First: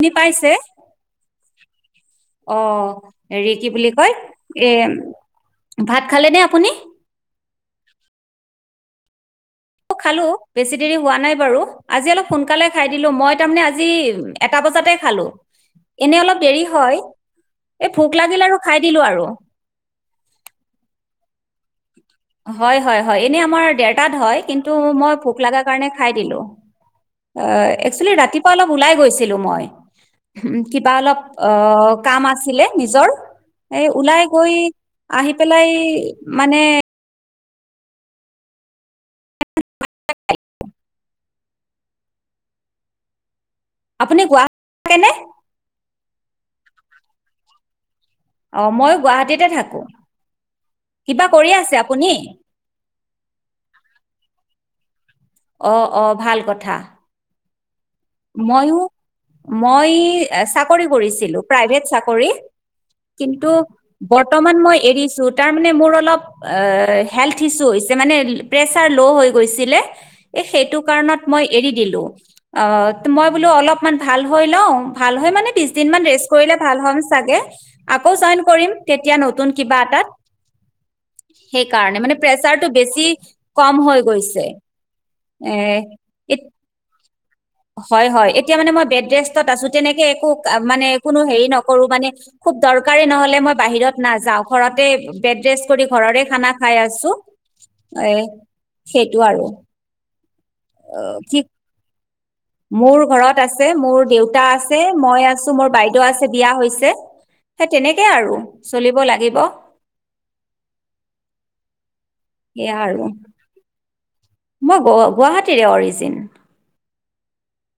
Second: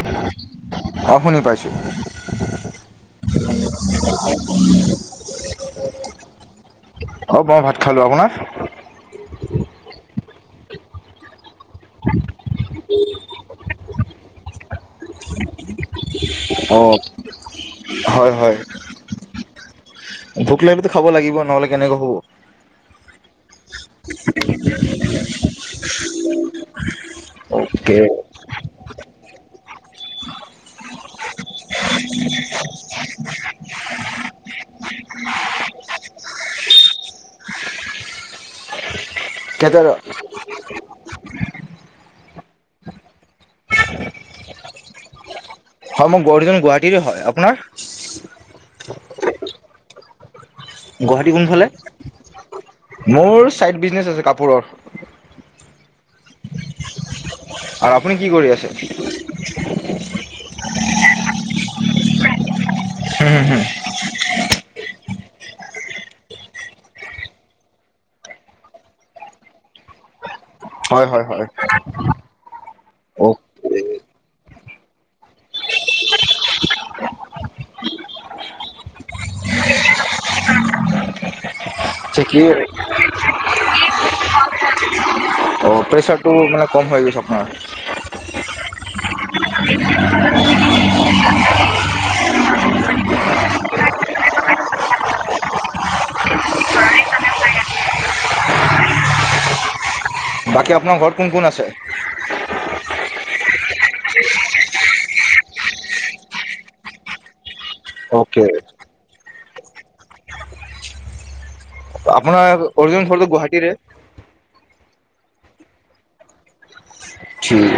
শুনি পাইছে অ শুনি পাইছো? [unintelligible] অ হেৰি কি বুলি কয় এ ভাত খালে নে আপুনি? খালোঁ আপোনাৰ? খালো বেছি দেৰি হোৱা নাই বাৰু। আজি অলপ সোনকালে খাই দিলো মই তাৰমানে আজি এটা বজাতে খালো। এনে অলপ দেৰি অ হয় এই ভোক হয় লাগিলে হয় আৰু খাই দিলো আৰু। ভোক লাগিলে খাব লাগিব ন? নহলে কেনেকে হ'ব। হয় হয় হয়, এনেই আমাৰ। দেৰতাত হয় কিন্তু মই। ভোক লগা কাৰণে খাই দিলো একেচুবেলী কেইটাৰ ৰাতিপুৱা অলপ লাই গৈছ। মই কিবা অলপ অ কাম আছিলে নিজৰ এ ওলাই গৈ আহি পেলাই। মানে। কেতৰ-। আপুনি গুৱাহাটী থাকে নে? হয় মোৰ অৰজিনেল গুৱাহাটীৰে হয় অ ময়ো আপোনাৰ? গুৱাহাটীতে থাকো। কিবা গুৱাহাটী কৰি কোনফালে আছে আপুনি মোৰ চাইড বিজনেচ আছে কাপোৰৰ। অ অ ভাল কথা। হয় [unintelligible] ময়ো মই চাক। চকৰি কৰিছিলো প্ৰাইভেট চাকৰি। কিন্তু বৰ্তমান মই। এৰিছো তাৰ মানে মোৰ অলপ হেল্থ ইছু হৈছে মানে প্ৰেচাৰ ল' হৈ গৈছিলে। এ সেইটো হয় হয় কাৰণত মই হয় এৰি দিলো অ। মই বোলো অলপমান ভাল হয়। হেল্ল, ভাল হয় মানে বিশ দিন ৰেষ্ট কৰিলে ভাল হম চাগে আকৌ জইন কৰিম তেতিয়া নতুন কিবা এটাত। উম [unintelligible] সেইকাৰণে মানে প্ৰেচাৰতটো বেছি কম হৈ গৈছে এ অ প্ৰেচাৰটো ইট। মানে কম হৈ গৈছে আপোনাৰ হয়, হয় এতিয়া মানে মই বেডৰেষ্টত আছো। তেনেকে একো মানে কোনো হেৰি নকৰো মানে খুব দৰকাৰ নহলে মই বাহিৰত নাযাও ঘৰতে বেড ৰেষ্ট কৰি ঘৰৰে খানা খাই আছো। ছো এ সেইটো আৰু। বাকী আপোনাৰ ঘৰত অ' কোন কি কোন আছে? মোৰ ঘৰত আছে মোৰ দেউতা আছে মই আছো মোৰ বাইদেউ আছে বিয়া হৈছে। সেই তেনেকে আৰু অকে চলিব লাগিব। আপোনাৰ সেয়া আৰু। অৰজিনেল ঘৰটো গুৱাহাটীৰে। মই গ গুৱাহাটীৰে অৰিজিন। ঠিক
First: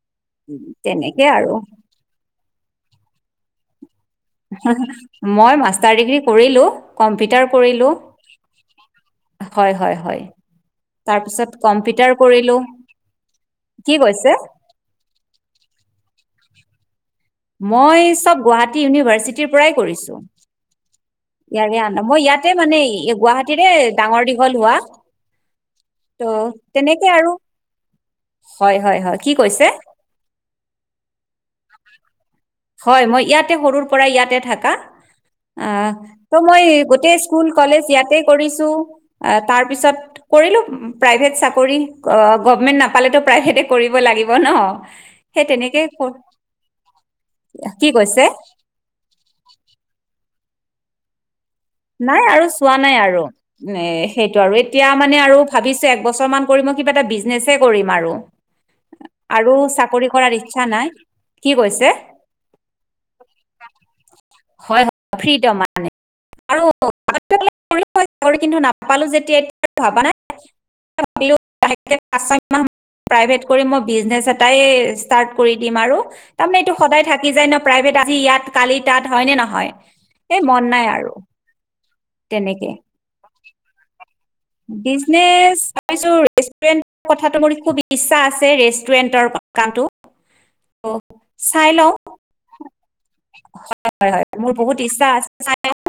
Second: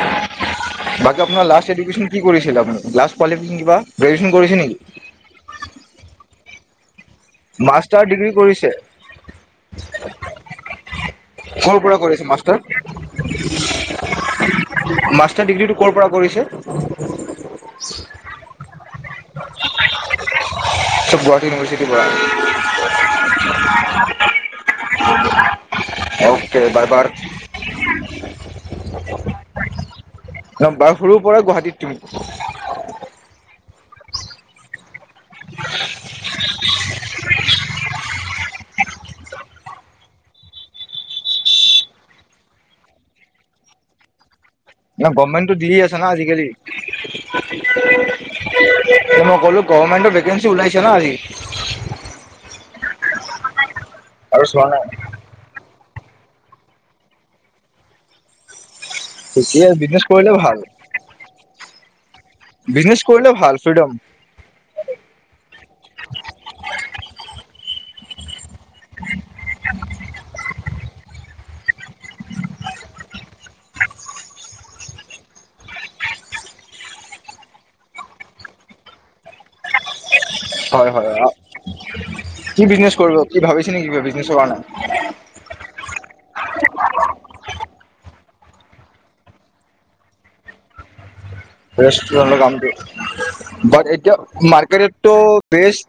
[unintelligible] বাকী তেনেকে আপোনাৰ আৰু। লাষ্ট এডুকেশ্যন কি কৰিছিলে আপোনি। লাষ্ট কোৱালিফিকেচন কিবা। গ্ৰেজুৱেশ্যন কৰিছে নেকি মই মাষ্টাৰ ডিগ্ৰী কৰিলো। কম্পিউটাৰ কৰিলো। মাষ্টাৰ ডিগ্ৰী কৰিছে, হয়, হয়, হয়। তাৰপিছত ক'ৰ পৰা কম্পিউটাৰ কৰিছে কৰিলোঁ। মাষ্টাৰ, কি কৈছে? মাষ্টাৰ ডিগ্ৰীটো ক'ৰ পৰা কৰিছে। [inaudible] মই চব গুৱাহাটী ইউনিভাৰ্ চিটিৰ পৰাই কৰিছো। গুৱাহাটী ইয়াৰে ইউনিভাৰ্চিটিৰ পৰা [unintelligible] মই ইয়াতে মানে গুৱাহাটীৰে ডাঙৰ দীঘল হোৱা ত' অকে বাৰ বাৰ তেনেকে আৰু হয় হয়-হয় কি কৈছে? বাৰ সৰুৰ পৰাই গুৱাহাটীত তুমি হয় মই ইয়া ইয়াতে সৰুৰ পৰাৰ ইয়াতে থাকা। অঁ, ত মই গোটেই স্কুল কলেজ ইয়াতে কৰিছো, অঁ তাৰ পিছত কৰিলো প্ৰাইভেট চাকৰি গভমেন্ট নাপালেতটো প্ৰাইভেটে কৰিব লাগিব। ন'। ন সেই গভমেণ্টটো তেনেকে দিয়ে আছে না ক- আজিকালি। কি কৈছে? মই ক'লো গভমেন্টৰ ভেকেঞ্চি ওলাইছে না আজি। নাই আৰু চোৱা নাই আৰু। এ সেইটো আৰু চোৱা নাই এতিয়া মানে আৰু ভাবিছে এবছৰ মান কৰি মই কিবা এটা বিজনেছ এ কৰিম আৰু। আৰু এতিয়া বিজনেছ চাকৰি কৰাৰ কৰিলে ভাল ইচ্ছা নাই। কি কৈছে, বিজনেছ কৰিলে ভাল ফ্ৰীডম হয় মই [unintelligible] খিত মানে াপো যেতিয়া ভা নাইই [unintelligible] বিনে প্ৰাইভেট কৰি দিম আৰু তাৰে এইটো সদায় থাকি যায় ন প্ৰ আহি ইয়াত কালি তাত হয়নে নহয় এ মন নাই হয় হয় আৰু। কি বিজনেছ কৰিব কি ভাবিছে নেকি? বিজনেছৰ কাৰণে বিজনেচ চাইছো ৰেষ্টুৰেণ্ট [unintelligible] কথাটো মোৰ খুব ইচ্ছা আছে ৰেষ্টুৰেন্টৰ কামটো [unintelligible] চাই লওঁ ৰেষ্টোৰেণ্টৰ কামটো বাট এতিয়া মোৰ বহুত ইচ্ছা মাৰ্কেটটো আছে বেইষ্ট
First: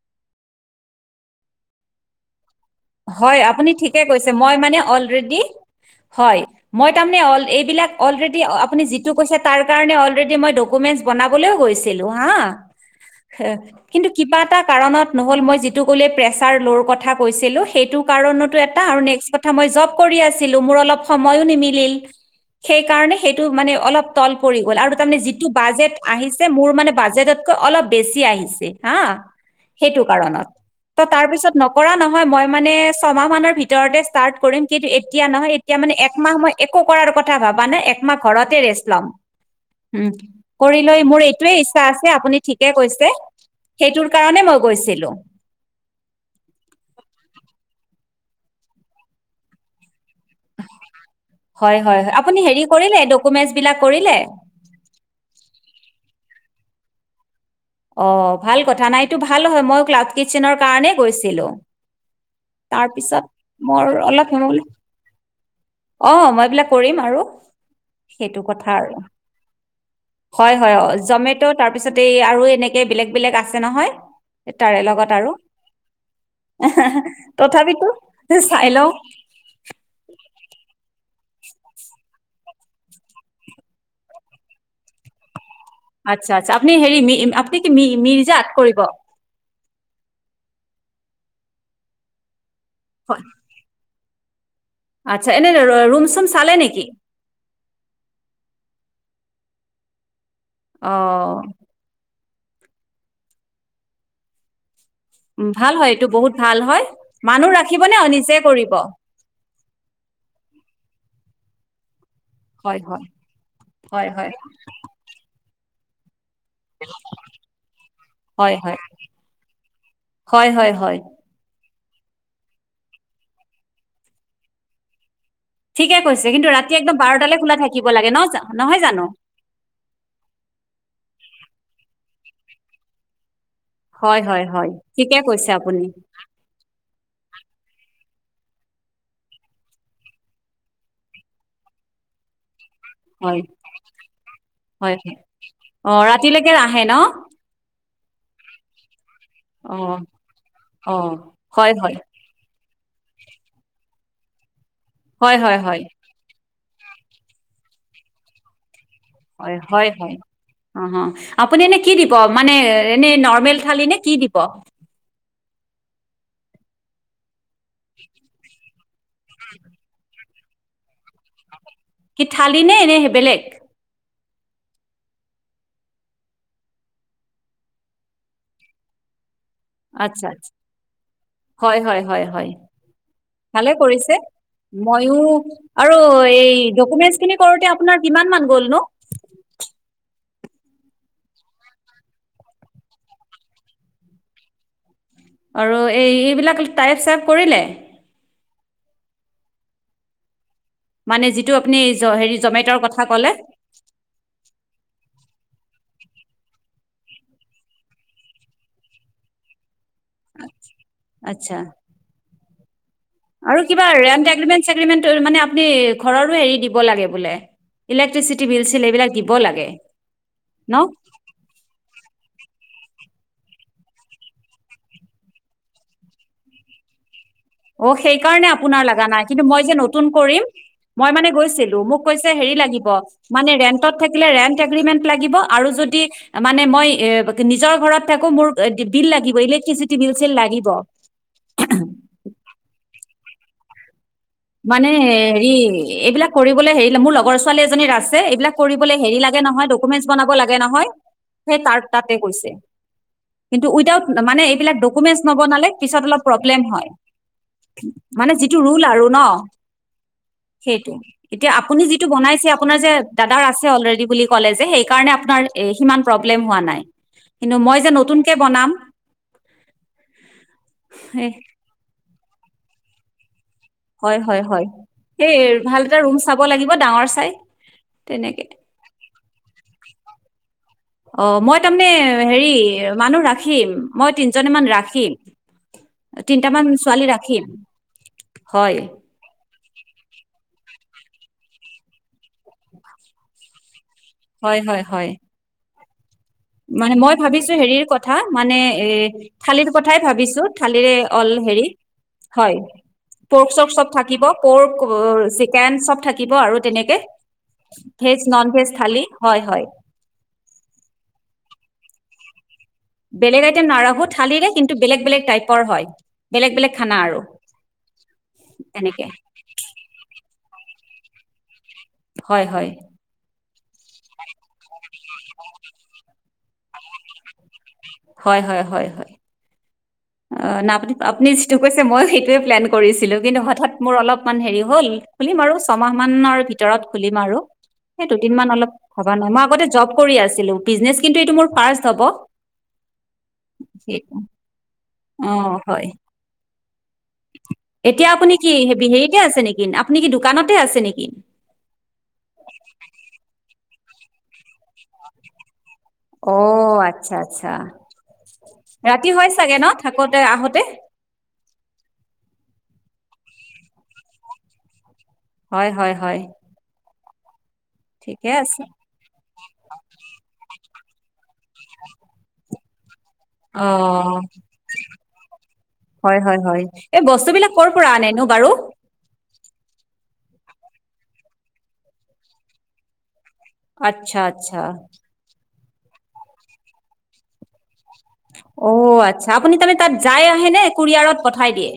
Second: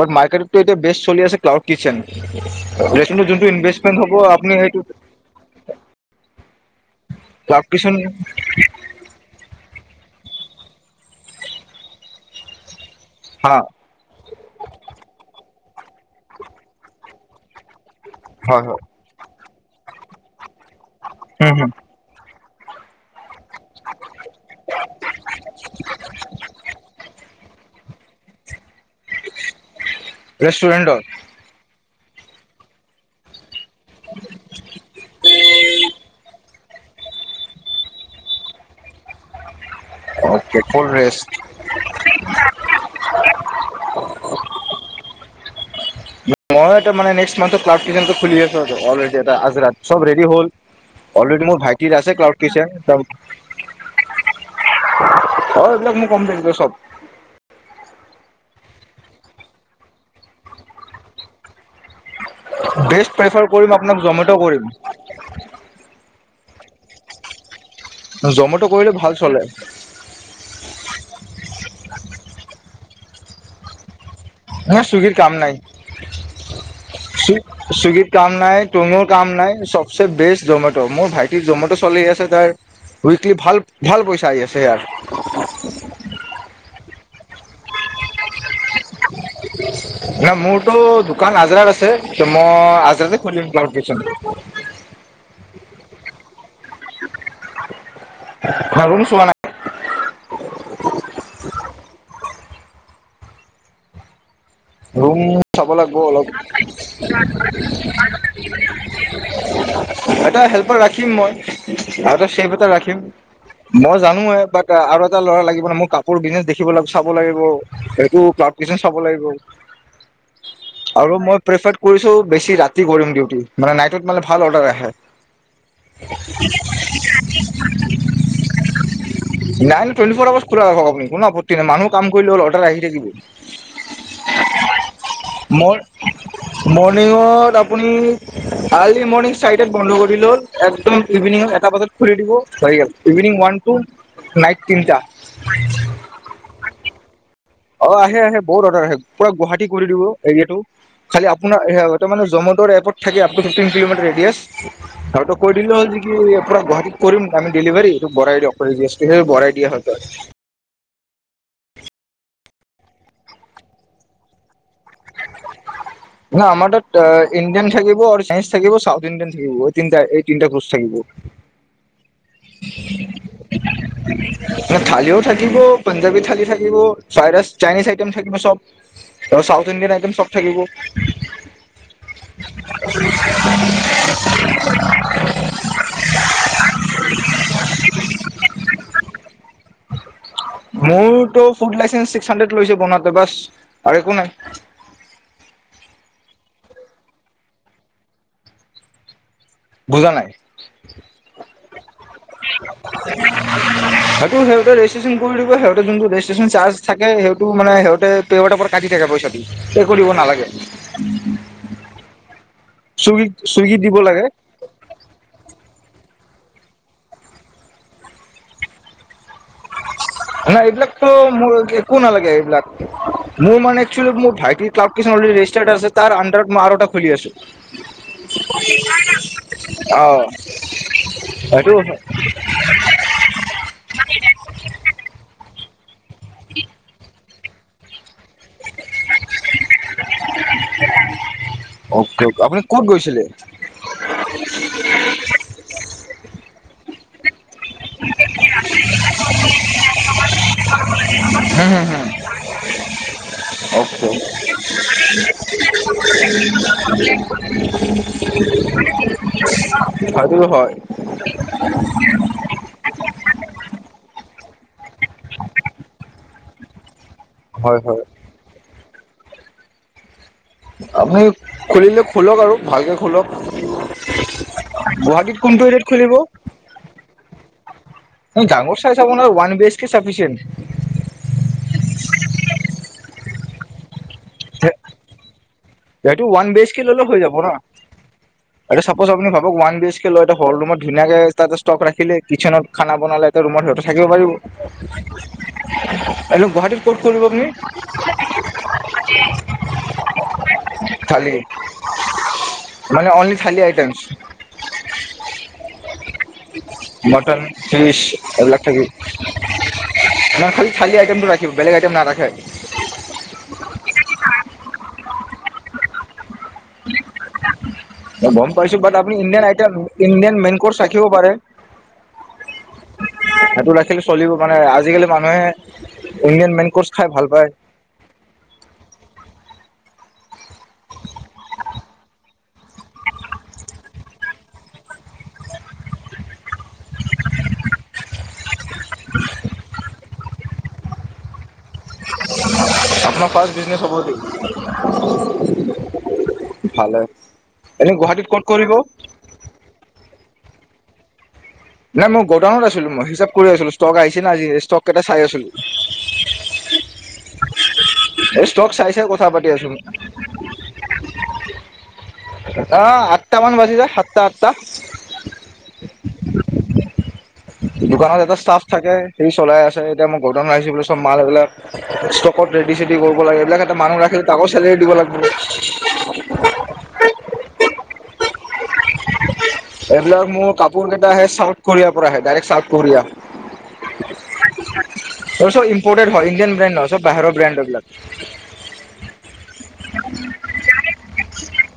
বাট মাৰ্কেটতটটো এতিয়া বেষ্ট চলি আছে ক্লাউড কিচেন। হয় যোনটো আপুনি ইনভেষ্টমেণ্ট ঠিকেই হ'ব কৈছে, আপুনি মই মানে সেইটো অ'লৰেডি হয় মই তাৰমানে অল ক্লাব এইবিলাক কিচোন অ'লৰেডি আপুনি যিটো কৈছে তাৰ তাৰ কাৰণে অ'লৰেডী মই ডকুমেণ্টচ বনাবলৈও গৈছিলো, হা হ হা কিন্তু কিবা এটা কাৰণত নহ'ল মই যেতি প্ৰেচাৰ ল'ৰ কথা কৈছিলোঁ সেইটো কাৰণতো হয় এটা হয় আৰু নেক্স্ট [unintelligible] মই জব কৰি আছোঁ ছিলো মোৰ অলপ সময়ো নিমিলিল। সেইকাৰণে সেই টো মানে অলপ তল পৰি গ'ল আৰু তাৰ মানে যিটো বাজেট আহিছে মোৰ মানে বাজেটত কৈ অলপ বেছি আহিছে হা, সেইটো কাৰণত ৰেষ্টুৰেণ্টত তাৰপিছত ন কৰা নহয় মই মানে ছয়মাহ মানৰ ভিত ভিতৰতে ষ্টাৰ্ত কৰিম কিন্তু এতিয়া নহয় এতিয়া মানে একমাহ মই একো কৰাৰ কথা ভবা নাই একমাহ ঘৰতে ৰেষ্ট লম। অকে কৰি ফুল লৈ মোৰ ৰেষ্ট এইটোৱে ইচ্ছা আছে আপুনি ঠিকে কৈছে, সেইটোৰ কাৰণে মই গৈছিলো। মই এ তাৰমানে নেক্সট মানঠত [unintelligible] খুলি আছো অলৰেড এটা আজৰাত চব ৰেডী হ'ল, অলৰেডী মোৰ হয়, ভাইটিৰ হয়, হয়, আছে ক্লাউড আপুনি হেৰি কৰিলে ডকুমেন্টচ বিলাক কৰিলে? কিটচেন, অ', এইবিলাক মোৰ কমপ্লিট সব অ', ভাল কথা নাই এটো ভাল হয়, মই ক্লাউড কিটচেনৰ কাৰণেই গৈছিলো। বেষ্ট তাৰপিছত প্ৰেফাৰ কৰিম মোৰ আপোনাক অলপ জমেট' কৰিম [unintelligible] অ', মই বিলাক কৰিম আৰু। সেইটো জমেট' কথা কৰিলে আৰু ভাল চলে হয়-হয় অ', জমেট' তাৰ পিছতে এই আৰু এ তেনেকে বেলেগ বেলেগ আছে নহয়। তাৰে অ', লগত চুইগীৰ আৰু কাম নাই, তথাপিতো চুইগীৰ কাম নাই, চাই লওঁ। [unintelligible] কাম নাই চবচে বেষ্ট জমেট' ত' মোৰ ভাইটিৰ জমট' চলি আছে তাৰ, উইকলি ভাল-ভাল পইচা আহি আছে ইয়াৰ। আটচ্ছা, আটচ্ছা আপুনি হেৰি মি আপুনি কি মি-মিৰ্জাত কৰি [unintelligible] নাই, মোৰটো দোকান আজাৰাত আছে মই আজাৰাতে খুলিম ভাবিছোঁ। [inaudible] আটচ্ছা, এনে ৰু-ৰুম চুম চালে নেকি? ৰুম চোৱা নাই। অ'। ৰুম উম, চাব ভাল হয় লাগিব এইটো অলপ, বহুত ভাল হয় মানুহ ৰাখিবনে অ নিজে কৰিব এটা হেল্পাৰ ৰাখিম মই। [inaudible] আৰু এটা সেফ এটা হয় ৰাখিম, হয় মই হয় হয় জানোৱে বাট আৰু এটা ল'ৰা লাগিব ন মোক। কাপোৰ কিনে। দেখিব লাগ চাব লাগিব, সেইটো হয় ক্লাউড হয় কিটচেন চাব লাগিব। হয়', - হয়', - হয়', ৰ কৰিছোঁ, বেছি ৰাতি কৰিম উিউতি মানে নাইটত মানে ভাল অৰ্ডাৰ আহে। ঠিকে কৈছে, কিন্তু ৰাতি একদম বাৰটালে খোলা থাকিব লাগে ন জা নহয় জানো? নাইন টুৱেণ্টি ফ'ৰ আৱাৰ্চ খোলা ৰাখক আপুনি কোনো আপত্তি নাই মানুহ কাম কৰিলে হ'ল অৰ্ডাৰ আহি থাকিব হয়', -হয়', -হয়', ঠিকে কৈছে আপুনি। মৰ্নিংত আপুনি আৰ্লি মৰ্নিং চাৰিটাত বন্ধ কৰি ল'ল, একদম ইভিনিংত এটা বজাত খুলি দিব। [unintelligible] ইভিনং হয় ওৱান টু নাইট তিনিটা। হয় হয় অ ৰাতিলৈকে আহে ন অহ', আহে-আহে বহুত অৰ্ডাৰ আহে। পুৰা গুৱাহাটী অ কৰি দিলো এৰিয়াটো অ খালী আপোনাৰ হয় হয় এহ মানে জমাট' এপত থাকি আপুনি [unintelligible] য়েছ। আৰু টো হয় কৈ হয় দিলে হয় হল যি কি আপোনাক গুৱাহাটী কৰিম আমি ডেলিভাৰী এইটো বঢ়াই দিয়ক কৰি দি আছোঁ। কেতিয়াবা বঢ়াই দিয়া হৈ গ'ল। অহ', আপুনি এনে কি দিব মানে এনে নৰ্মেল থালি নে? কি দিব? ন আমাৰ তাত অহ',। ইণ্ডিয়ান থাকিব আৰু এছ থাকিব চাউথ ইণ্ডিয়ান থাকিব এই তিনটাই। তিনটা ৰ্কচ থাকিব। কি থালি নে? এনে বেলেগ ন থালিও থাকিব পাঞ্জাবী থালি থাকিব চাইৰাছ চাইনিজ আইটেম থাকিব চব। আৰু চাউথ ইণ্ডিয়ান আইটেম চব আচ্ছা- আচ্ছা থাকিব হয়- হয় -হয় -হয়, ভালে কৰিছে ময়ো আৰু এই দ ডকুমেণ্টছ খিনি কৰোতে আপোনাৰ কিমান মান গ'ল নো? মোৰতো ফুড লাইচেঞ্চ ছিক্স হাড্ৰেড লৈছে বনাতে বাছ আৰু একো নাই। আৰু এই এইবিলাক টাইপ চাইপ কৰিলে? বুজা নাই। মানে যিটো আপুনি জ হেৰি জমেটৰ কথা ক'লে। সেইটো [unintelligible] সিহঁতে যোনটো ৰেজিষ্ট্ৰেচন চাৰ্জ থাকে সেইটো মানে পেআউটৰ পৰা কাটি দে পইচাটো। পে কৰিব নালাগে। আচ্ছা। চুইগিত আৰু চুইগিত কিবা দিব লাগে ৰেণ্ট এগ্ৰিমেণ্ট চিগ্ৰিমেণ্ট মানে আপুনি ঘৰৰো‌‌ হেৰী দিব লাগে বুলে ইলেকট্ৰিচিটি বিল চিল এইবিলাক দিব লাগে। নাই! ন? এইবিলাকতো মোৰ একো নালাগে। এইবিলাক? মোৰ মানে‌, একচুৱেলি মোৰ ভাইটিৰ ক্লাউদ কিটচেনৰ ৰেজিষ্টাৰ আছে। মই তাৰ আনদাৰত আৰু এটা খুলি আছোঁ। অ' সেই কাৰণে, আপোনাৰ লগা নাই। কিন্তু, মই যে নতুন অ কৰিম, মই মানে সেইটো গৈছিলো। অকে মোক কৈছে, হেৰি‌ লাগিব, মানে ৰেন্টত থাকিলে ৰেন্ট এগৰিমেনত লাগিব আৰু যদি মানে, মই নিজৰ ঘৰত আকৌ মোৰ বিল লাগিব। ইলেক্ট্ৰিচিটি বিল চিল লাগিব। অকে আপুনি ক'ত গৈছিলে? মানে হেৰি, এইবিলাক কৰিবলৈ হেৰি মোৰ লগৰ ছোৱালী এজনীৰ আছে। এইবিলাক কৰিবলৈ হেৰি লাগে নহয়, ডকুমেণ্ট বনাব লাগে নহয়, ‌সেই তাৰ তাতে গৈছে। কিন্তু, ওইদাওত অকে মানে, এইবিলাক ডকুমেণ্ট নবনালে পিছত অলপ প্ৰবলেম হয়, মানে‌ যিটো ৰুল আৰু। ন [unintelligible] হয়। সেইটো এতিয়া আপুনি যিটো বনাইছে আপোনাৰ দাদাৰ আছে অলৰেডি বুলি ক'লে যে, সেই কাৰণে আপোনাৰ সিমান প্ৰব্লেম হোৱা নাই। কিন্তু, মই হয় যে হয় নতুনকে বনাম। আপুনি এ, খুলিলে খোলক আৰু ভালকৈ খোলক। হয়, হয়, হয়, সেই গুৱাহাটীত কোনটো ভাল এৰিয়াত এটা ৰুম চাব লাগিব ডাঙৰ চাই। অই তেনেকে ডাঙৰ চাইজ হ'ব নে ওৱান বেচ কে চাফিচিয়াট। অ' মই তাৰমানে হেৰি, মানুহ ৰাখিম, মই তিনিজনী মান ৰাখিম। এইটো ওৱান বি তিনটামান এছ কে ল'লে ছোৱালী হৈ যাব ৰাখিম না। হয় চাপচ আপুনি ভাৱক ওৱান বি এছকে লৈ এটা সৰু ৰুমত ধুনীয়াকে তাত ষ্টক ৰাখিলে। কিটচেনত খানা বনালে এটা ৰুমত থাকিব পাৰিব। হয় হয় হয় [unintelligible] মানে, ক'ত মই কৰিব আপুনি ভাবিছোঁ হেৰিৰ কথা। মানে, এ' থালিৰ কথাই ভাবিছোঁ। [unintelligible] পৰ্ক চৰ্ক থালি মানে অনলি থালি চব আইটেমছ থাকিব, পৰ্ক চিকেন চব থাকিব আৰু তেনেকে মটন ফিচ ভেজ, নন এইবিলাক ভেজ থাকিব থালি। হয় হয়। কি বেলেগ আইটেম নাৰাখে। বেলেগ আইটেম নাৰখো। থালিৰে কিন্তু, বেলেগ বেলেগ টাইপ। ক'ৰ হয়? বেলেগ বেলেগ। খানা আৰু গম পাইছোঁ। বাট তেনেকে আপুনি ইণ্ডিয়ান আইটেম ইণ্ডিয়ান মেনু [unintelligible] পাৰে। হয় হয়। ৰাখিলোঁ। চলিব মানে, আজিকালি। মানুহে। ইণ্ডিয়ান মেন কোৰ্চ খাই ভাল পায়। হয় হয় হয় হয়। অ, না আপুনি, আপুনি যিটো কৈছে মই সেইটো টোৱে প্লেন কৰিছিলো। কিন্তু হঠাত মোৰ অলপ হেৰি হল, খুলিম আৰু ছমাহ মানৰ ভিতৰত খুলিম আৰু। সে দুদিন মান অলপ, ভবা নাই। মই আগতে জব কৰি আছিলো, বিজনেচ কিন্ত এইটো মোৰ ফাৰ্ষ্ট হ'ব। আপোনাৰ ফাৰ্ষ্ট বিজনেছ হ'ব সেইটো? অ হয়। ভালে এনে এতিয়া গুৱাহাটীত আপুনি ক'ত কি, কৰিব? হে হেৰিতে আছে নেকি? আপুনি কি দোকানত তে আছে নেকি? নাই মই গ'ডাউনত আছিলো মই, হিচাপ কৰি আছিলো ষ্টক আহিছে না আজি, ষ্টক কেইটা চাই আছিলোঁ। অ', আচ্ছা আচ্ছা। এই ষ্টক চাই চাই ৰাতি কথা হয় পাতি চাগে ন আছো থাকোঁতে আহোঁতে। অ আঠটা মান বাজি যায়, সাতটা আঠটা। হয় হয় হয় দোকানত ঠিকে এটা আছে ষ্টাফ থাকে, সি চলাই আছে। এতিয়া মই গুডাউন আহিছো বুলি মাল বিলাক ষ্টকত ৰেডি চেডি কৰিব লাগে এইবিলাক অ, এটা মানুহ ৰাখিলে তাকো চেলেৰি দিব লাগিব। হয় হয় হয়। এই বস্তু বিলাক ক'ৰ পৰা আনেনো? বাৰু, এইবিলাক মোৰ কাপোৰ কেইটা আহে, চাউথ কোৰিয়াৰ পৰা আহে। Direct south Korea. আচ্ছা আচ্ছা। এই চব ইম্পৰ্টেদ হয়, ইণ্ডিয়ান ব্ৰাণ্ড নহয়। চব বাহিৰৰ ব্ৰাণ্ড হয় এইবিলাক। অ আচ্ছা, আপুনি তাৰমানে তাত যাই আহে নে কুৰিয়াৰত পঠাই দিয়ে?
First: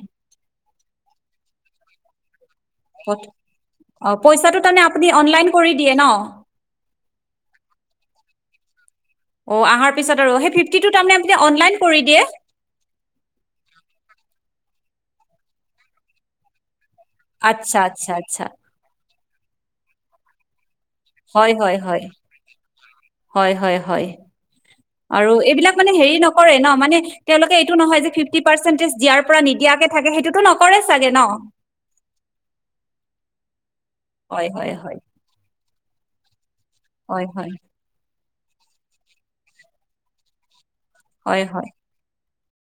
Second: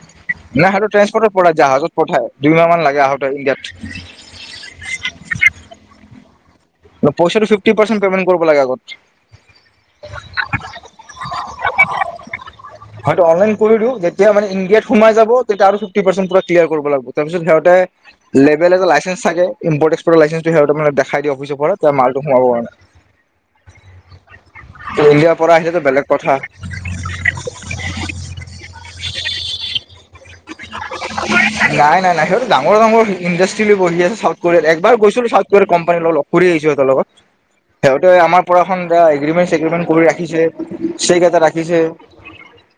নাই সেইটো ট্ৰাঞ্চপ'ৰ্টৰ পৰা জাহাজত পঠায়। অ পইচাটো তাৰমানে আপুনি অনলাইন কৰি দিয়ে ন! ন পইচাটো ফিফটি পাৰ্চেন্ট পেমেণ্ট কৰিব লাগে আগত। অ আহাৰ পিছত আৰু। সেই ফিফটিটো তাৰমানে আপুনি অনলাইন কৰি দিয়ে? হয়তো অনলাইন কৰি দিওঁ যেতিয়া মানে ইণ্ডিয়াত সোমাই যাব, তেতিয়া আৰু ফিফটি পাৰ্চেন্ট পুৰা ক্লিয়াৰ কৰিব লাগিব। তাৰপিছত সিহঁতে, আচ্ছা আচ্ছা আচ্ছা লেবেল এটা লাইচেঞ্চ থাকে। ইম্পৰটেস্ক পুৰা লাইচেন্স থাকে, সে ত মানে দেখাই দিয়ে হয় অফিচত হয়। হয় হয় হয়। আৰু ইণ্ডিয়াৰ পৰা এইবিলাক আহিলেতো মানে বেলেগ হেৰি কথা নকৰে ন, মানে তেওঁলোকে এইটো নহয় যে ফিফটি পাৰ্চেন্টেজ দিয়াৰ পৰা নিদিয়াকে থাকে সেইটো নাই নাই নাই, সিহঁতে তো ডাঙৰ ডাঙৰ ইণ্ডাষ্ট্ৰি লৈ বহি আছে চাউথ হয় কোৰিয়াত। হয় একবাৰ হয় গৈছিলো চাউথ কোৰিয়াৰ কোম্পানীৰ লগত ফুৰি আহিছোঁ সিহঁতৰ লগত। হয় হয় সিহঁতে আমাৰ পুৰা সন্ধিয়া এগ্ৰিমেণ্ট চেগ্ৰিমেণ্ট কৰি ৰাখিছে। সেইকেইটা হয় হয় ৰাখিছে।